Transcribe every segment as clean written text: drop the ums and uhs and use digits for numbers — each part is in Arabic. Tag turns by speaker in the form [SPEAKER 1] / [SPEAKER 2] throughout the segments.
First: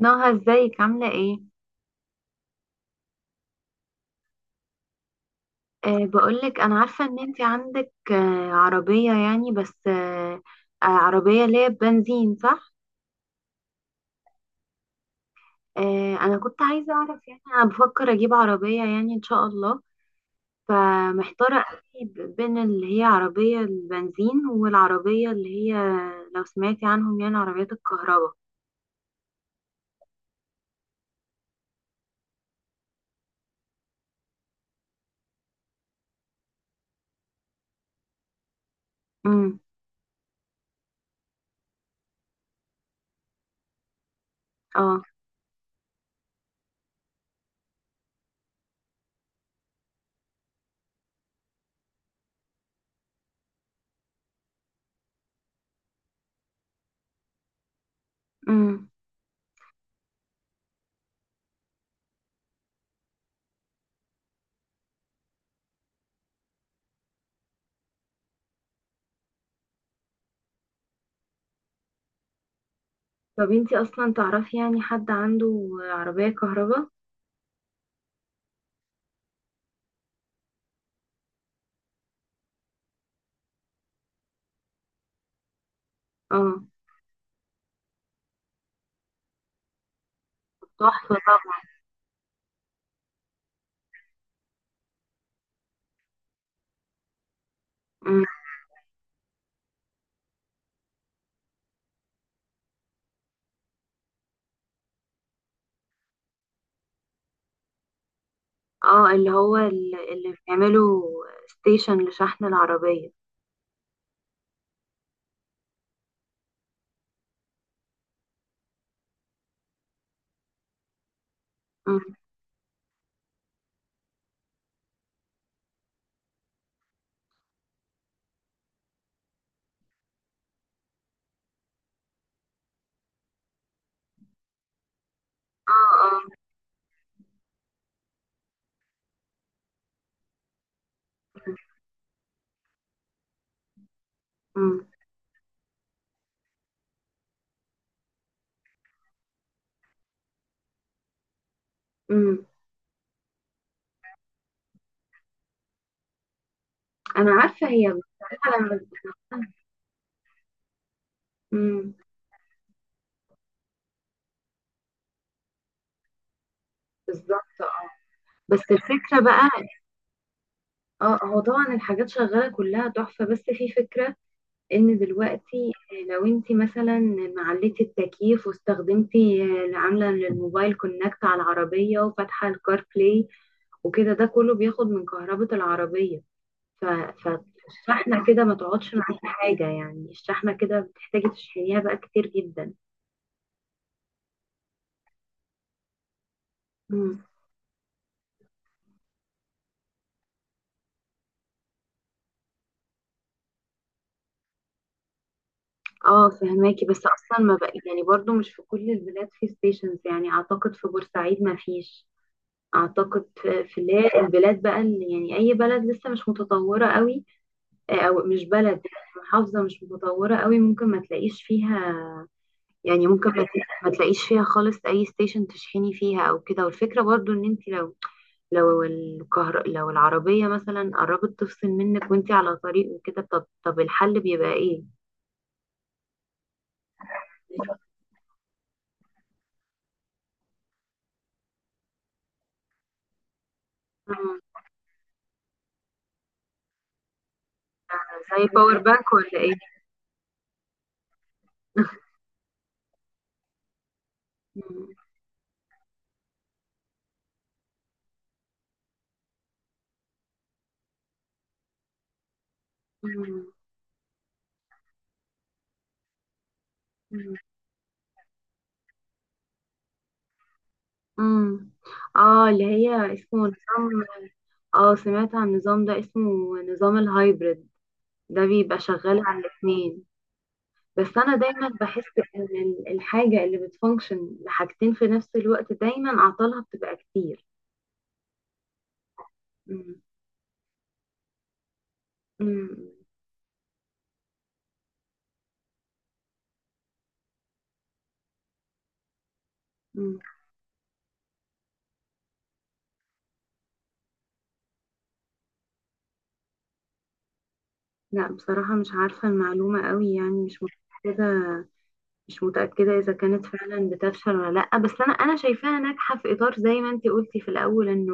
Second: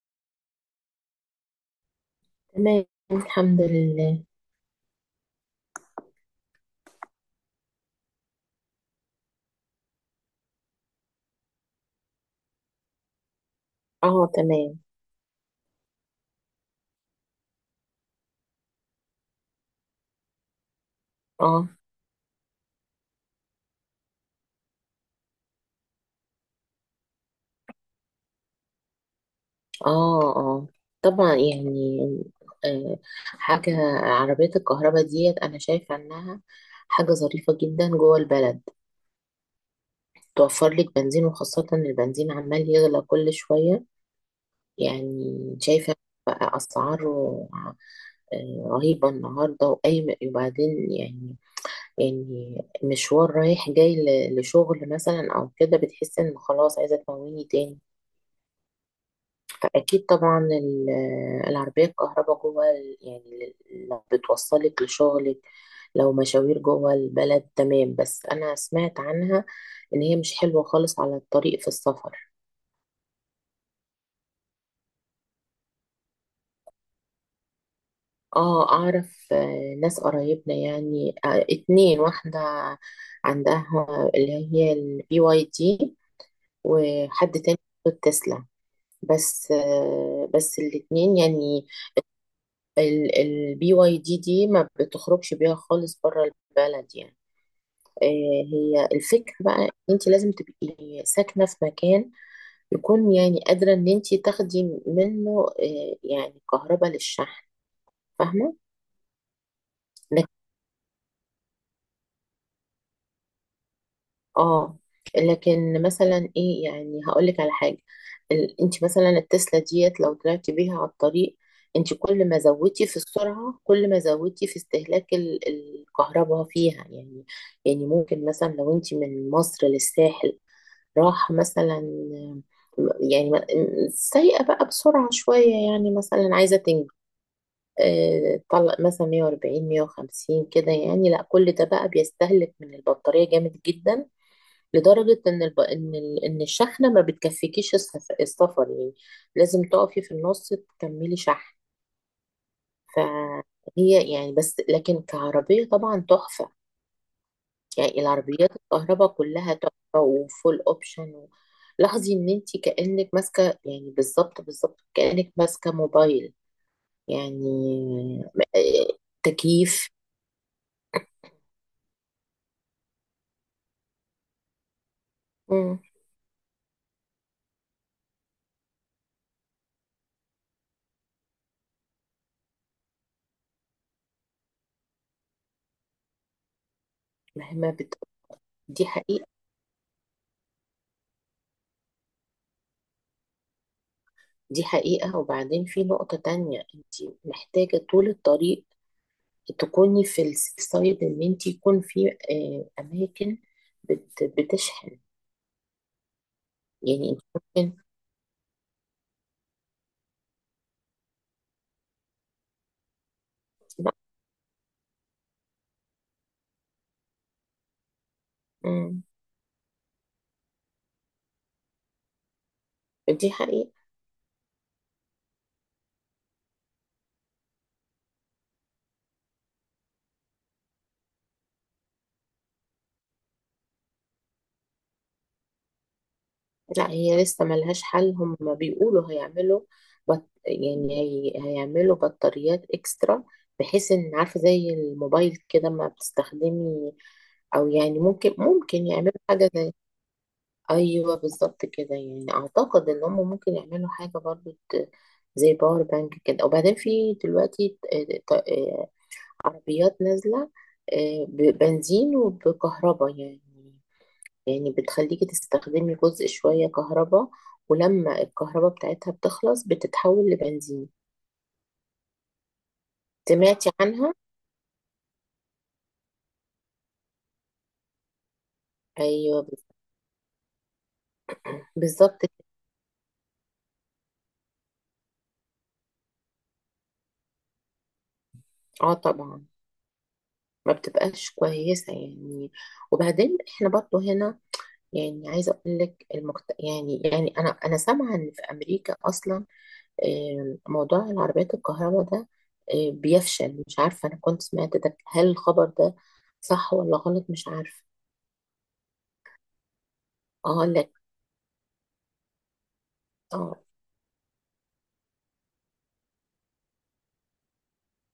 [SPEAKER 1] نهى، ازيك عاملة ايه؟
[SPEAKER 2] تمام. الحمد لله.
[SPEAKER 1] بقولك انا عارفة ان انت عندك عربية، يعني بس أه آه، عربية اللي هي بنزين صح؟
[SPEAKER 2] اه، تمام.
[SPEAKER 1] انا كنت عايزة اعرف، يعني انا بفكر اجيب عربية يعني ان شاء الله. فمحتارة
[SPEAKER 2] اه
[SPEAKER 1] قوي بين اللي هي عربية البنزين والعربية اللي هي، لو سمعتي عنهم، يعني عربيات الكهرباء.
[SPEAKER 2] اه. طبعا يعني. آه حاجة. عربيات الكهرباء ديت أنا شايفة إنها حاجة ظريفة جدا جوه البلد،
[SPEAKER 1] امم.
[SPEAKER 2] توفر لك بنزين، وخاصة إن البنزين عمال يغلى كل شوية.
[SPEAKER 1] اه.
[SPEAKER 2] يعني شايفة بقى أسعاره رهيبة النهاردة، وأي وبعدين يعني، يعني مشوار رايح جاي لشغل مثلا أو كده، بتحس إن خلاص عايزة تمويني تاني.
[SPEAKER 1] امم.
[SPEAKER 2] أكيد طبعا، العربية الكهرباء جوه يعني لو بتوصلك لشغلك، لو مشاوير جوه البلد تمام، بس أنا سمعت عنها إن هي مش حلوة خالص على الطريق في السفر.
[SPEAKER 1] طب انت اصلا تعرفي يعني حد عنده عربية كهرباء؟
[SPEAKER 2] اه، أعرف ناس قرايبنا يعني، اتنين، واحدة عندها اللي هي البي واي دي،
[SPEAKER 1] اه،
[SPEAKER 2] وحد تاني عنده التسلا. بس بس
[SPEAKER 1] تحفة
[SPEAKER 2] الاتنين
[SPEAKER 1] طبعا.
[SPEAKER 2] يعني، البي واي دي دي ما بتخرجش بيها خالص بره البلد يعني. آه،
[SPEAKER 1] امم.
[SPEAKER 2] هي الفكرة بقى، انت لازم تبقي ساكنة في مكان يكون، يعني، قادرة ان انت تاخدي منه، يعني كهرباء للشحن، فاهمة.
[SPEAKER 1] اه، اللي هو اللي بيعملوا ستيشن لشحن العربية.
[SPEAKER 2] اه، لكن مثلا ايه، يعني هقول لك على حاجه. انت مثلا التسلا ديت لو طلعتي بيها على الطريق، انت
[SPEAKER 1] مم.
[SPEAKER 2] كل ما زودتي في السرعه، كل ما زودتي في استهلاك الكهرباء فيها يعني. يعني ممكن مثلا لو انت من مصر للساحل، راح مثلا، يعني سايقه بقى بسرعه شويه، يعني
[SPEAKER 1] اه، اه.
[SPEAKER 2] مثلا عايزه تنجز. طلق مثلا 140 150 كده، يعني لا، كل ده بقى بيستهلك من البطاريه جامد جدا،
[SPEAKER 1] مم.
[SPEAKER 2] لدرجة إن إن الشحنة ما بتكفيكيش السفر يعني، لازم تقفي في النص تكملي شحن.
[SPEAKER 1] مم.
[SPEAKER 2] فهي يعني، بس لكن كعربية طبعا تحفة.
[SPEAKER 1] انا عارفة، هي
[SPEAKER 2] يعني العربيات
[SPEAKER 1] بصراحة لما...
[SPEAKER 2] الكهرباء كلها تحفة وفول أوبشن و...
[SPEAKER 1] مم.
[SPEAKER 2] لاحظي إن أنت كأنك ماسكة، يعني بالظبط بالظبط كأنك ماسكة موبايل يعني.
[SPEAKER 1] بالظبط، اه. بس
[SPEAKER 2] م-
[SPEAKER 1] الفكرة بقى،
[SPEAKER 2] تكييف.
[SPEAKER 1] اه، هو طبعا الحاجات شغالة كلها تحفة، بس في فكرة ان دلوقتي،
[SPEAKER 2] مم.
[SPEAKER 1] لو انت مثلا معلتي التكييف واستخدمتي اللي عاملة للموبايل كونكت على العربية وفاتحة الكار بلاي وكده، ده كله بياخد من كهربة العربية، ف... ف-
[SPEAKER 2] مهما بت...
[SPEAKER 1] فالشحنة كده ما
[SPEAKER 2] دي
[SPEAKER 1] تقعدش معاكي
[SPEAKER 2] حقيقة.
[SPEAKER 1] حاجة، يعني الشحنة كده بتحتاجي تشحنيها بقى كتير جدا.
[SPEAKER 2] دي حقيقة. وبعدين في نقطة تانية: انت
[SPEAKER 1] مم.
[SPEAKER 2] محتاجة طول الطريق تكوني في السيف سايد، ان انت يكون في اماكن بتشحن.
[SPEAKER 1] اه، فهماكي. بس
[SPEAKER 2] يعني انت
[SPEAKER 1] اصلا ما بقى،
[SPEAKER 2] ممكن،
[SPEAKER 1] يعني برضو مش في كل البلاد في ستيشنز، يعني اعتقد في بورسعيد ما فيش. اعتقد في
[SPEAKER 2] لا.
[SPEAKER 1] اللي هي البلاد بقى اللي، يعني اي بلد لسه مش متطوره قوي، او مش بلد،
[SPEAKER 2] مم.
[SPEAKER 1] محافظه مش متطوره قوي، ممكن ما تلاقيش فيها. يعني ممكن
[SPEAKER 2] دي حقيقة.
[SPEAKER 1] ما تلاقيش فيها خالص اي ستيشن تشحني فيها او كده. والفكره برضو ان انت لو، لو العربية مثلا قربت تفصل منك وانتي على طريق وكده، طب الحل بيبقى ايه؟
[SPEAKER 2] لا، هي لسه ملهاش حل. هم بيقولوا هيعملوا بط... يعني هيعملوا بطاريات اكسترا، بحيث ان،
[SPEAKER 1] مم.
[SPEAKER 2] عارفة، زي الموبايل كده ما بتستخدمي. او يعني ممكن
[SPEAKER 1] زي باور
[SPEAKER 2] ممكن
[SPEAKER 1] بانك
[SPEAKER 2] يعملوا
[SPEAKER 1] ولا
[SPEAKER 2] حاجة
[SPEAKER 1] ايه؟
[SPEAKER 2] زي، ايوه بالظبط كده. يعني اعتقد ان هم ممكن يعملوا حاجه برضو
[SPEAKER 1] مم.
[SPEAKER 2] زي باور بانك كده. وبعدين في دلوقتي ط- آه، عربيات نازله ببنزين وبكهرباء يعني.
[SPEAKER 1] مم.
[SPEAKER 2] يعني بتخليكي تستخدمي جزء شويه كهرباء،
[SPEAKER 1] مم.
[SPEAKER 2] ولما الكهرباء بتاعتها بتخلص بتتحول لبنزين.
[SPEAKER 1] مم. اه، اللي هي اسمه
[SPEAKER 2] سمعتي
[SPEAKER 1] نظام.
[SPEAKER 2] عنها؟
[SPEAKER 1] اه، سمعت عن النظام ده، اسمه نظام الهايبرد، ده بيبقى شغال على
[SPEAKER 2] ايوه.
[SPEAKER 1] الاتنين. بس انا دايما بحس
[SPEAKER 2] بالظبط.
[SPEAKER 1] ان الحاجة اللي بتفانكشن لحاجتين في نفس الوقت، دايما اعطالها بتبقى كتير.
[SPEAKER 2] اه، طبعا،
[SPEAKER 1] مم.
[SPEAKER 2] ما بتبقاش كويسه يعني.
[SPEAKER 1] مم.
[SPEAKER 2] وبعدين احنا برضو هنا، يعني عايزه اقول لك يعني، يعني انا سامعه ان في امريكا اصلا
[SPEAKER 1] مم.
[SPEAKER 2] موضوع العربيات الكهرباء ده بيفشل. مش عارفه، انا كنت سمعت ده، هل الخبر ده صح ولا غلط؟ مش عارفه.
[SPEAKER 1] لا، بصراحة مش عارفة المعلومة قوي، يعني مش
[SPEAKER 2] اقول لك،
[SPEAKER 1] متأكدة. مش متأكدة إذا كانت
[SPEAKER 2] اه.
[SPEAKER 1] فعلا بتفشل ولا لأ، بس أنا شايفاها ناجحة في إطار، زي ما أنتي قلتي في الأول، إنه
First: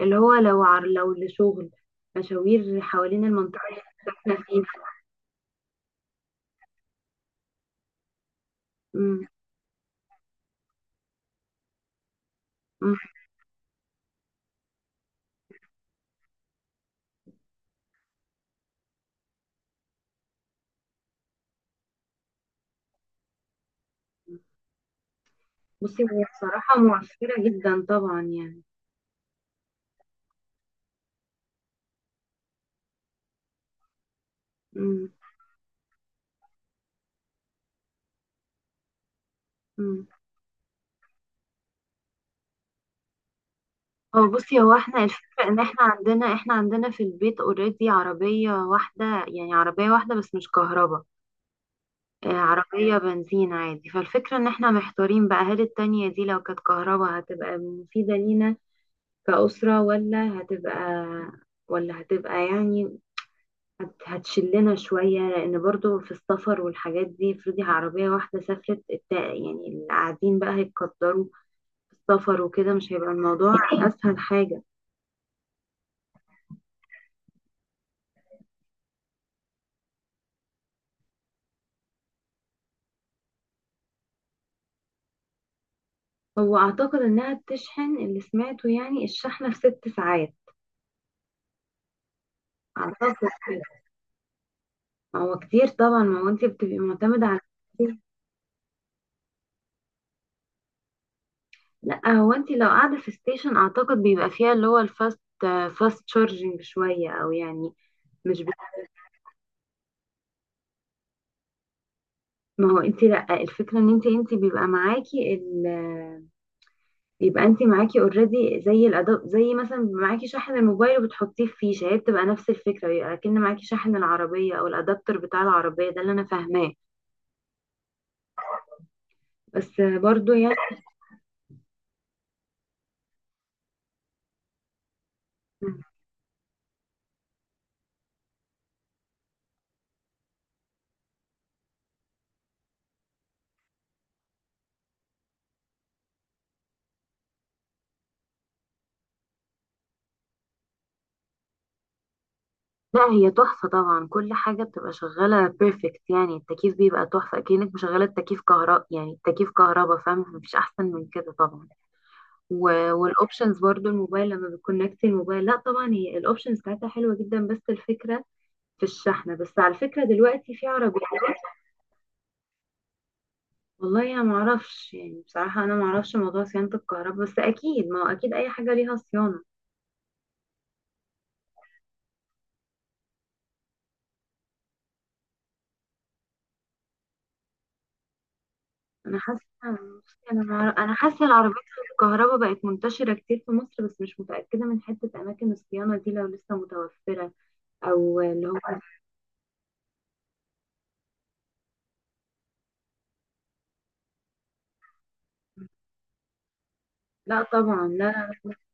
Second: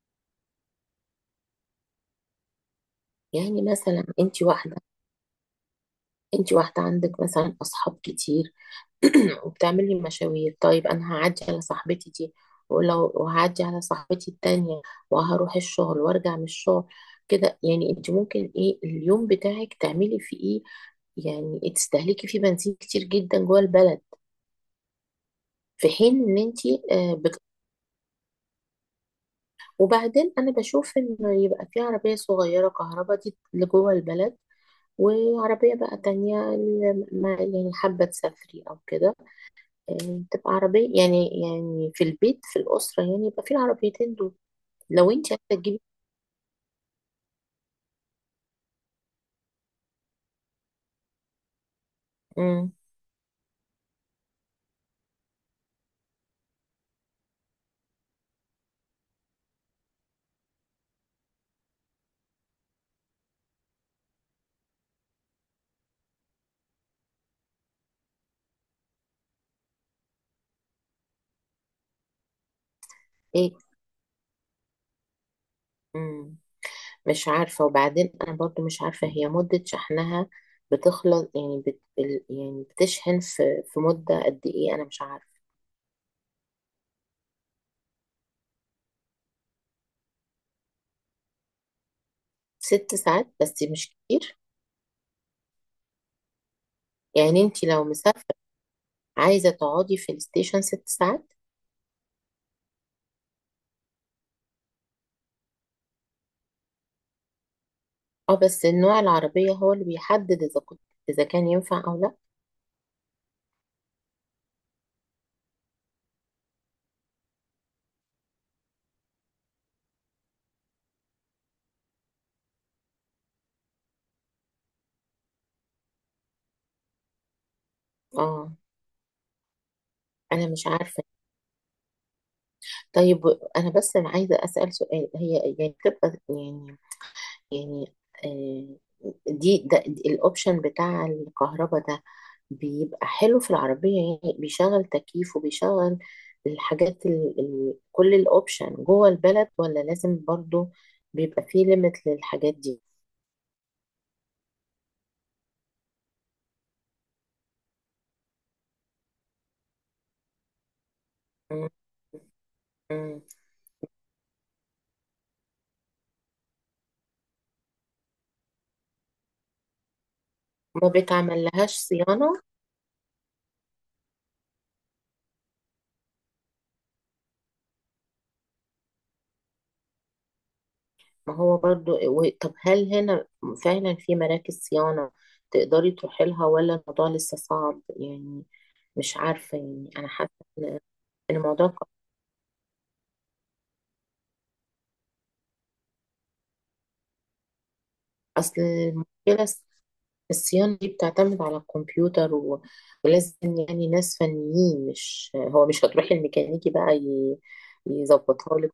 [SPEAKER 1] اللي هو، لو لشغل، مشاوير حوالين المنطقة
[SPEAKER 2] يعني
[SPEAKER 1] اللي إحنا
[SPEAKER 2] مثلا انت
[SPEAKER 1] ساكنة فيها.
[SPEAKER 2] واحده، انت واحده عندك مثلا اصحاب كتير،
[SPEAKER 1] أمم.
[SPEAKER 2] وبتعمل لي مشاوير. طيب، انا هعدي على صاحبتي دي،
[SPEAKER 1] أمم.
[SPEAKER 2] ولو وهعدي على صاحبتي التانية، وهروح الشغل وارجع من الشغل. كده يعني انت ممكن، ايه، اليوم بتاعك تعملي فيه ايه، يعني تستهلكي فيه بنزين كتير جدا جوه البلد، في
[SPEAKER 1] بصي، هو
[SPEAKER 2] حين ان انت
[SPEAKER 1] بصراحة
[SPEAKER 2] آه، بت...
[SPEAKER 1] موفرة جدا طبعا يعني.
[SPEAKER 2] وبعدين انا بشوف انه يبقى في عربية صغيرة كهرباء دي لجوه البلد،
[SPEAKER 1] أمم.
[SPEAKER 2] وعربية بقى تانية اللي يعني حابة تسافري او كده،
[SPEAKER 1] أمم.
[SPEAKER 2] تبقى عربية، يعني يعني في البيت، في الأسرة، يعني يبقى في العربيتين دول
[SPEAKER 1] بصي، هو احنا
[SPEAKER 2] لو انت
[SPEAKER 1] الفكرة
[SPEAKER 2] عايزة
[SPEAKER 1] ان احنا
[SPEAKER 2] تجيبي.
[SPEAKER 1] عندنا، في البيت اوريدي عربية واحدة، يعني عربية واحدة بس مش كهرباء،
[SPEAKER 2] مم.
[SPEAKER 1] عربية بنزين عادي. فالفكرة ان احنا محتارين بقى، هل التانية دي لو كانت كهرباء هتبقى مفيدة لينا كأسرة، ولا هتبقى، يعني هتشلنا شوية، لأن برضو في السفر والحاجات دي. افرضي عربية واحدة سافرت، يعني اللي قاعدين بقى هيتقدروا في السفر وكده، مش هيبقى
[SPEAKER 2] ايه،
[SPEAKER 1] الموضوع أسهل حاجة.
[SPEAKER 2] مم. مش عارفة. وبعدين أنا برضو مش عارفة هي مدة شحنها بتخلص يعني يعني بتشحن في مدة قد ايه، أنا مش عارفة.
[SPEAKER 1] هو أعتقد إنها بتشحن، اللي سمعته يعني الشحنة في 6 ساعات
[SPEAKER 2] ست
[SPEAKER 1] أعتقد
[SPEAKER 2] ساعات
[SPEAKER 1] كده.
[SPEAKER 2] بس مش كتير.
[SPEAKER 1] هو كتير طبعا، ما هو انت بتبقي معتمدة على...
[SPEAKER 2] يعني انت لو مسافرة عايزة تقعدي في الستيشن 6 ساعات.
[SPEAKER 1] لا، هو انت لو قاعدة في ستيشن اعتقد بيبقى فيها اللي هو فاست تشارجنج شوية، او يعني
[SPEAKER 2] اه،
[SPEAKER 1] مش بت...
[SPEAKER 2] بس النوع العربية هو اللي بيحدد إذا كنت، إذا كان ينفع أو لا.
[SPEAKER 1] ما هو انت، لا، الفكرة ان انت بيبقى معاكي ال بيبقى انت معاكي اوريدي، زي الاداء، زي مثلا معاكي شاحن الموبايل وبتحطيه في فيشة، هي بتبقى نفس الفكرة، بيبقى كأن معاكي شاحن العربية او الادابتر بتاع العربية، ده اللي انا فاهماه،
[SPEAKER 2] اه،
[SPEAKER 1] بس برضو
[SPEAKER 2] أنا
[SPEAKER 1] يعني...
[SPEAKER 2] مش عارفة. طيب، أنا بس عايزة أسأل سؤال: هي يعني بتبقى يعني، يعني، آه، دي ده الأوبشن بتاع الكهرباء ده، بيبقى حلو في العربية، يعني بيشغل تكييف وبيشغل الحاجات ال ال كل الأوبشن جوه البلد، ولا لازم برضو بيبقى فيه ليميت للحاجات دي؟
[SPEAKER 1] لا هي تحفة طبعا، كل حاجة بتبقى شغالة بيرفكت، يعني التكييف بيبقى تحفة، أكنك مشغلة التكييف كهرباء، يعني التكييف كهرباء، فاهم، مفيش أحسن من كده طبعا.
[SPEAKER 2] مم. مم.
[SPEAKER 1] والأوبشنز برضو، الموبايل لما بتكونكت الموبايل، لا طبعا هي الأوبشنز بتاعتها حلوة جدا. بس الفكرة في الشحنة. بس على فكرة دلوقتي في
[SPEAKER 2] ما
[SPEAKER 1] عربيات.
[SPEAKER 2] بتعمل لهاش صيانة؟
[SPEAKER 1] والله أنا معرفش، يعني بصراحة أنا معرفش موضوع صيانة الكهرباء، بس أكيد، ما هو أكيد أي حاجة ليها صيانة.
[SPEAKER 2] ما هو برضو طب هل هنا فعلا في مراكز صيانة تقدري تروحي لها، ولا الموضوع لسه صعب يعني؟ مش
[SPEAKER 1] انا حاسه،
[SPEAKER 2] عارفة. يعني أنا حاسة إن،
[SPEAKER 1] انا حاسه
[SPEAKER 2] إن
[SPEAKER 1] العربيات
[SPEAKER 2] الموضوع ك-
[SPEAKER 1] الكهرباء بقت منتشره كتير في مصر، بس مش متاكده من حته اماكن الصيانه دي لو لسه متوفره او اللي هو.
[SPEAKER 2] أصل المشكلة الصيانة دي بتعتمد على الكمبيوتر و... ولازم يعني ناس فنيين، مش هو، مش هتروحي الميكانيكي بقى
[SPEAKER 1] لا طبعا لا،
[SPEAKER 2] يظبطها لك.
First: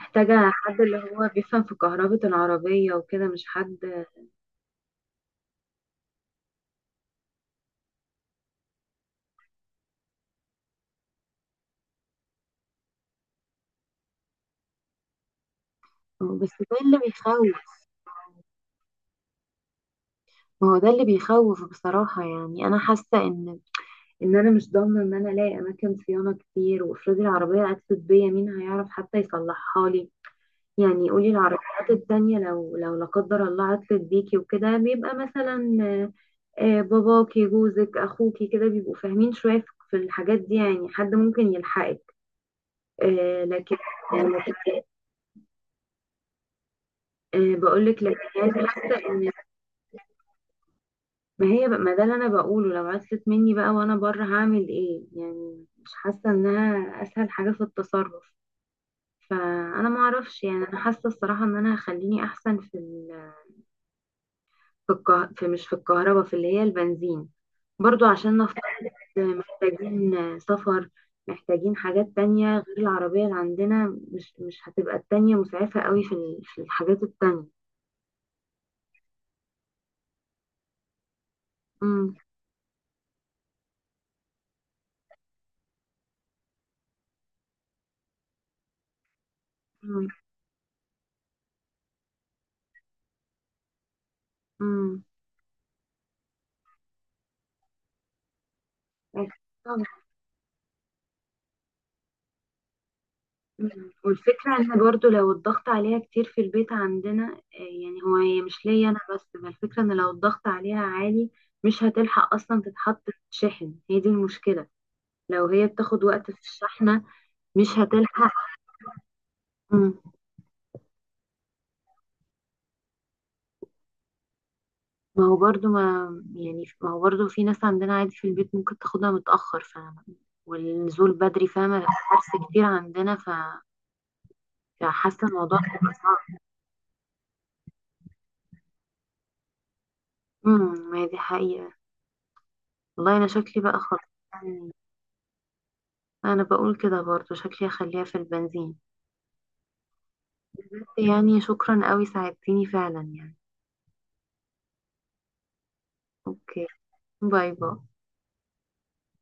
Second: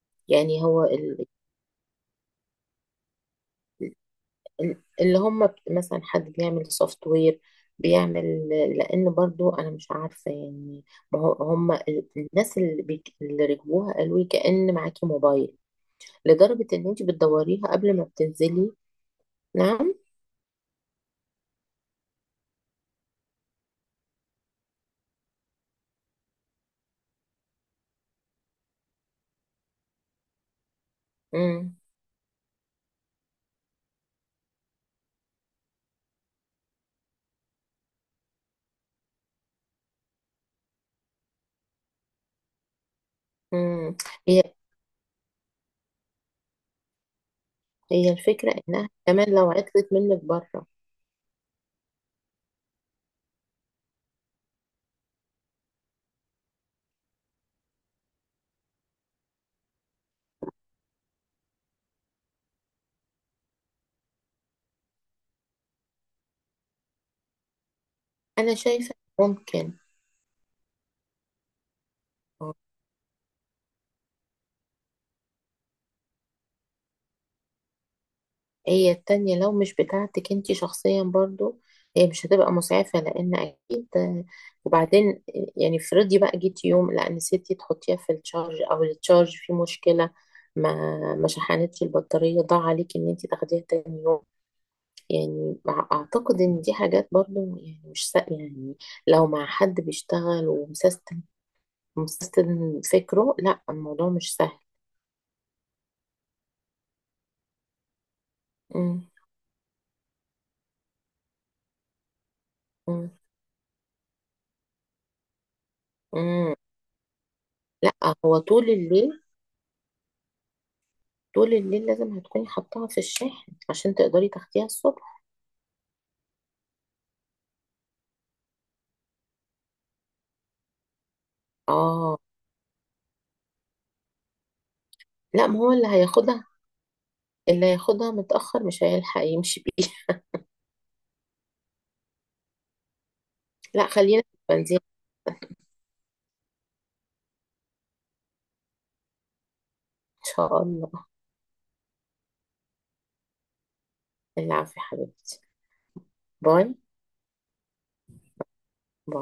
[SPEAKER 1] محتاجه
[SPEAKER 2] يعني
[SPEAKER 1] حد
[SPEAKER 2] هو
[SPEAKER 1] اللي هو بيفهم في كهرباء العربيه وكده، مش حد،
[SPEAKER 2] اللي هم مثلا حد بيعمل سوفت وير، بيعمل، لان برضو انا مش عارفه يعني. ما هو هم الناس اللي, اللي ركبوها قالوا لي كأن معاكي موبايل،
[SPEAKER 1] بس
[SPEAKER 2] لدرجه
[SPEAKER 1] ده
[SPEAKER 2] ان
[SPEAKER 1] اللي
[SPEAKER 2] انت
[SPEAKER 1] بيخوف.
[SPEAKER 2] بتدوريها قبل ما بتنزلي. نعم.
[SPEAKER 1] ما هو ده اللي بيخوف بصراحه، يعني انا حاسه ان، انا مش ضامنه ان انا الاقي اماكن صيانه كتير، وافرضي العربيه عطلت بيا، مين هيعرف حتى يصلحها لي؟ يعني قولي
[SPEAKER 2] امم.
[SPEAKER 1] العربيات التانية، لو لا قدر الله عطلت بيكي وكده، بيبقى مثلا باباكي جوزك اخوكي كده بيبقوا فاهمين شوية في الحاجات دي، يعني حد ممكن يلحقك. لكن،
[SPEAKER 2] امم.
[SPEAKER 1] آه،
[SPEAKER 2] هي،
[SPEAKER 1] بقولك
[SPEAKER 2] هي
[SPEAKER 1] لكن
[SPEAKER 2] الفكره
[SPEAKER 1] يعني
[SPEAKER 2] انها
[SPEAKER 1] حاسة ان،
[SPEAKER 2] كمان لو عطلت منك بره.
[SPEAKER 1] ما هي بقى- ما ده اللي انا بقوله، لو عطلت مني بقى وانا بره هعمل ايه؟ يعني مش حاسة انها اسهل حاجة في التصرف. فانا ما اعرفش، يعني انا حاسة الصراحة ان انا هخليني احسن في، مش في الكهرباء، في اللي هي البنزين، برضو عشان
[SPEAKER 2] انا
[SPEAKER 1] نفترض
[SPEAKER 2] شايفه ممكن.
[SPEAKER 1] محتاجين سفر، محتاجين حاجات
[SPEAKER 2] آه.
[SPEAKER 1] تانية غير العربية اللي عندنا، مش هتبقى التانية مسعفة قوي في في الحاجات التانية.
[SPEAKER 2] هي التانية لو مش بتاعتك انتي شخصيا، برضو هي
[SPEAKER 1] مم.
[SPEAKER 2] مش هتبقى مسعفة، لان اكيد، وبعدين يعني افرضي بقى، جيتي يوم لا نسيتي تحطيها في التشارج، او التشارج فيه
[SPEAKER 1] مم.
[SPEAKER 2] مشكلة، ما ما شحنتش البطارية، ضاع عليك ان انتي تاخديها تاني يوم.
[SPEAKER 1] مم.
[SPEAKER 2] يعني اعتقد ان دي حاجات برضو يعني مش يعني لو
[SPEAKER 1] أكيد
[SPEAKER 2] مع حد
[SPEAKER 1] طبعا.
[SPEAKER 2] بيشتغل ومسيستم، مسيستم فكره، لا
[SPEAKER 1] مم.
[SPEAKER 2] الموضوع مش
[SPEAKER 1] والفكرة
[SPEAKER 2] سهل.
[SPEAKER 1] ان برضو لو الضغط عليها كتير في البيت عندنا، يعني هي مش ليا انا
[SPEAKER 2] مم.
[SPEAKER 1] بس، ما الفكرة ان لو الضغط عليها عالي، مش هتلحق اصلا تتحط
[SPEAKER 2] مم.
[SPEAKER 1] في الشحن، هي دي المشكلة. لو هي بتاخد وقت في
[SPEAKER 2] مم.
[SPEAKER 1] الشحنة، مش
[SPEAKER 2] لا،
[SPEAKER 1] هتلحق.
[SPEAKER 2] هو طول الليل،
[SPEAKER 1] مم.
[SPEAKER 2] طول الليل لازم هتكوني حطاها في الشاحن عشان تقدري تاخديها الصبح.
[SPEAKER 1] ما هو برضو ما يعني ما هو برضو في ناس عندنا عادي في البيت ممكن تاخدها متأخر، فاهمة؟ والنزول بدري، فاهمة،
[SPEAKER 2] اه.
[SPEAKER 1] حرص كتير عندنا. فحاسة
[SPEAKER 2] لا،
[SPEAKER 1] الموضوع
[SPEAKER 2] ما هو اللي
[SPEAKER 1] هيبقى صعب.
[SPEAKER 2] هياخدها، اللي هياخدها متأخر مش هيلحق يمشي بيه.
[SPEAKER 1] امم، ما هي دي حقيقة. والله أنا شكلي بقى
[SPEAKER 2] لا،
[SPEAKER 1] خلاص،
[SPEAKER 2] خلينا في
[SPEAKER 1] يعني
[SPEAKER 2] البنزين.
[SPEAKER 1] أنا بقول كده برضو شكلي هخليها في البنزين.
[SPEAKER 2] ان شاء الله.
[SPEAKER 1] يعني شكرا قوي، ساعدتيني فعلا يعني.
[SPEAKER 2] العافية يا حبيبتي.
[SPEAKER 1] اوكي.
[SPEAKER 2] باي
[SPEAKER 1] باي باي.
[SPEAKER 2] باي.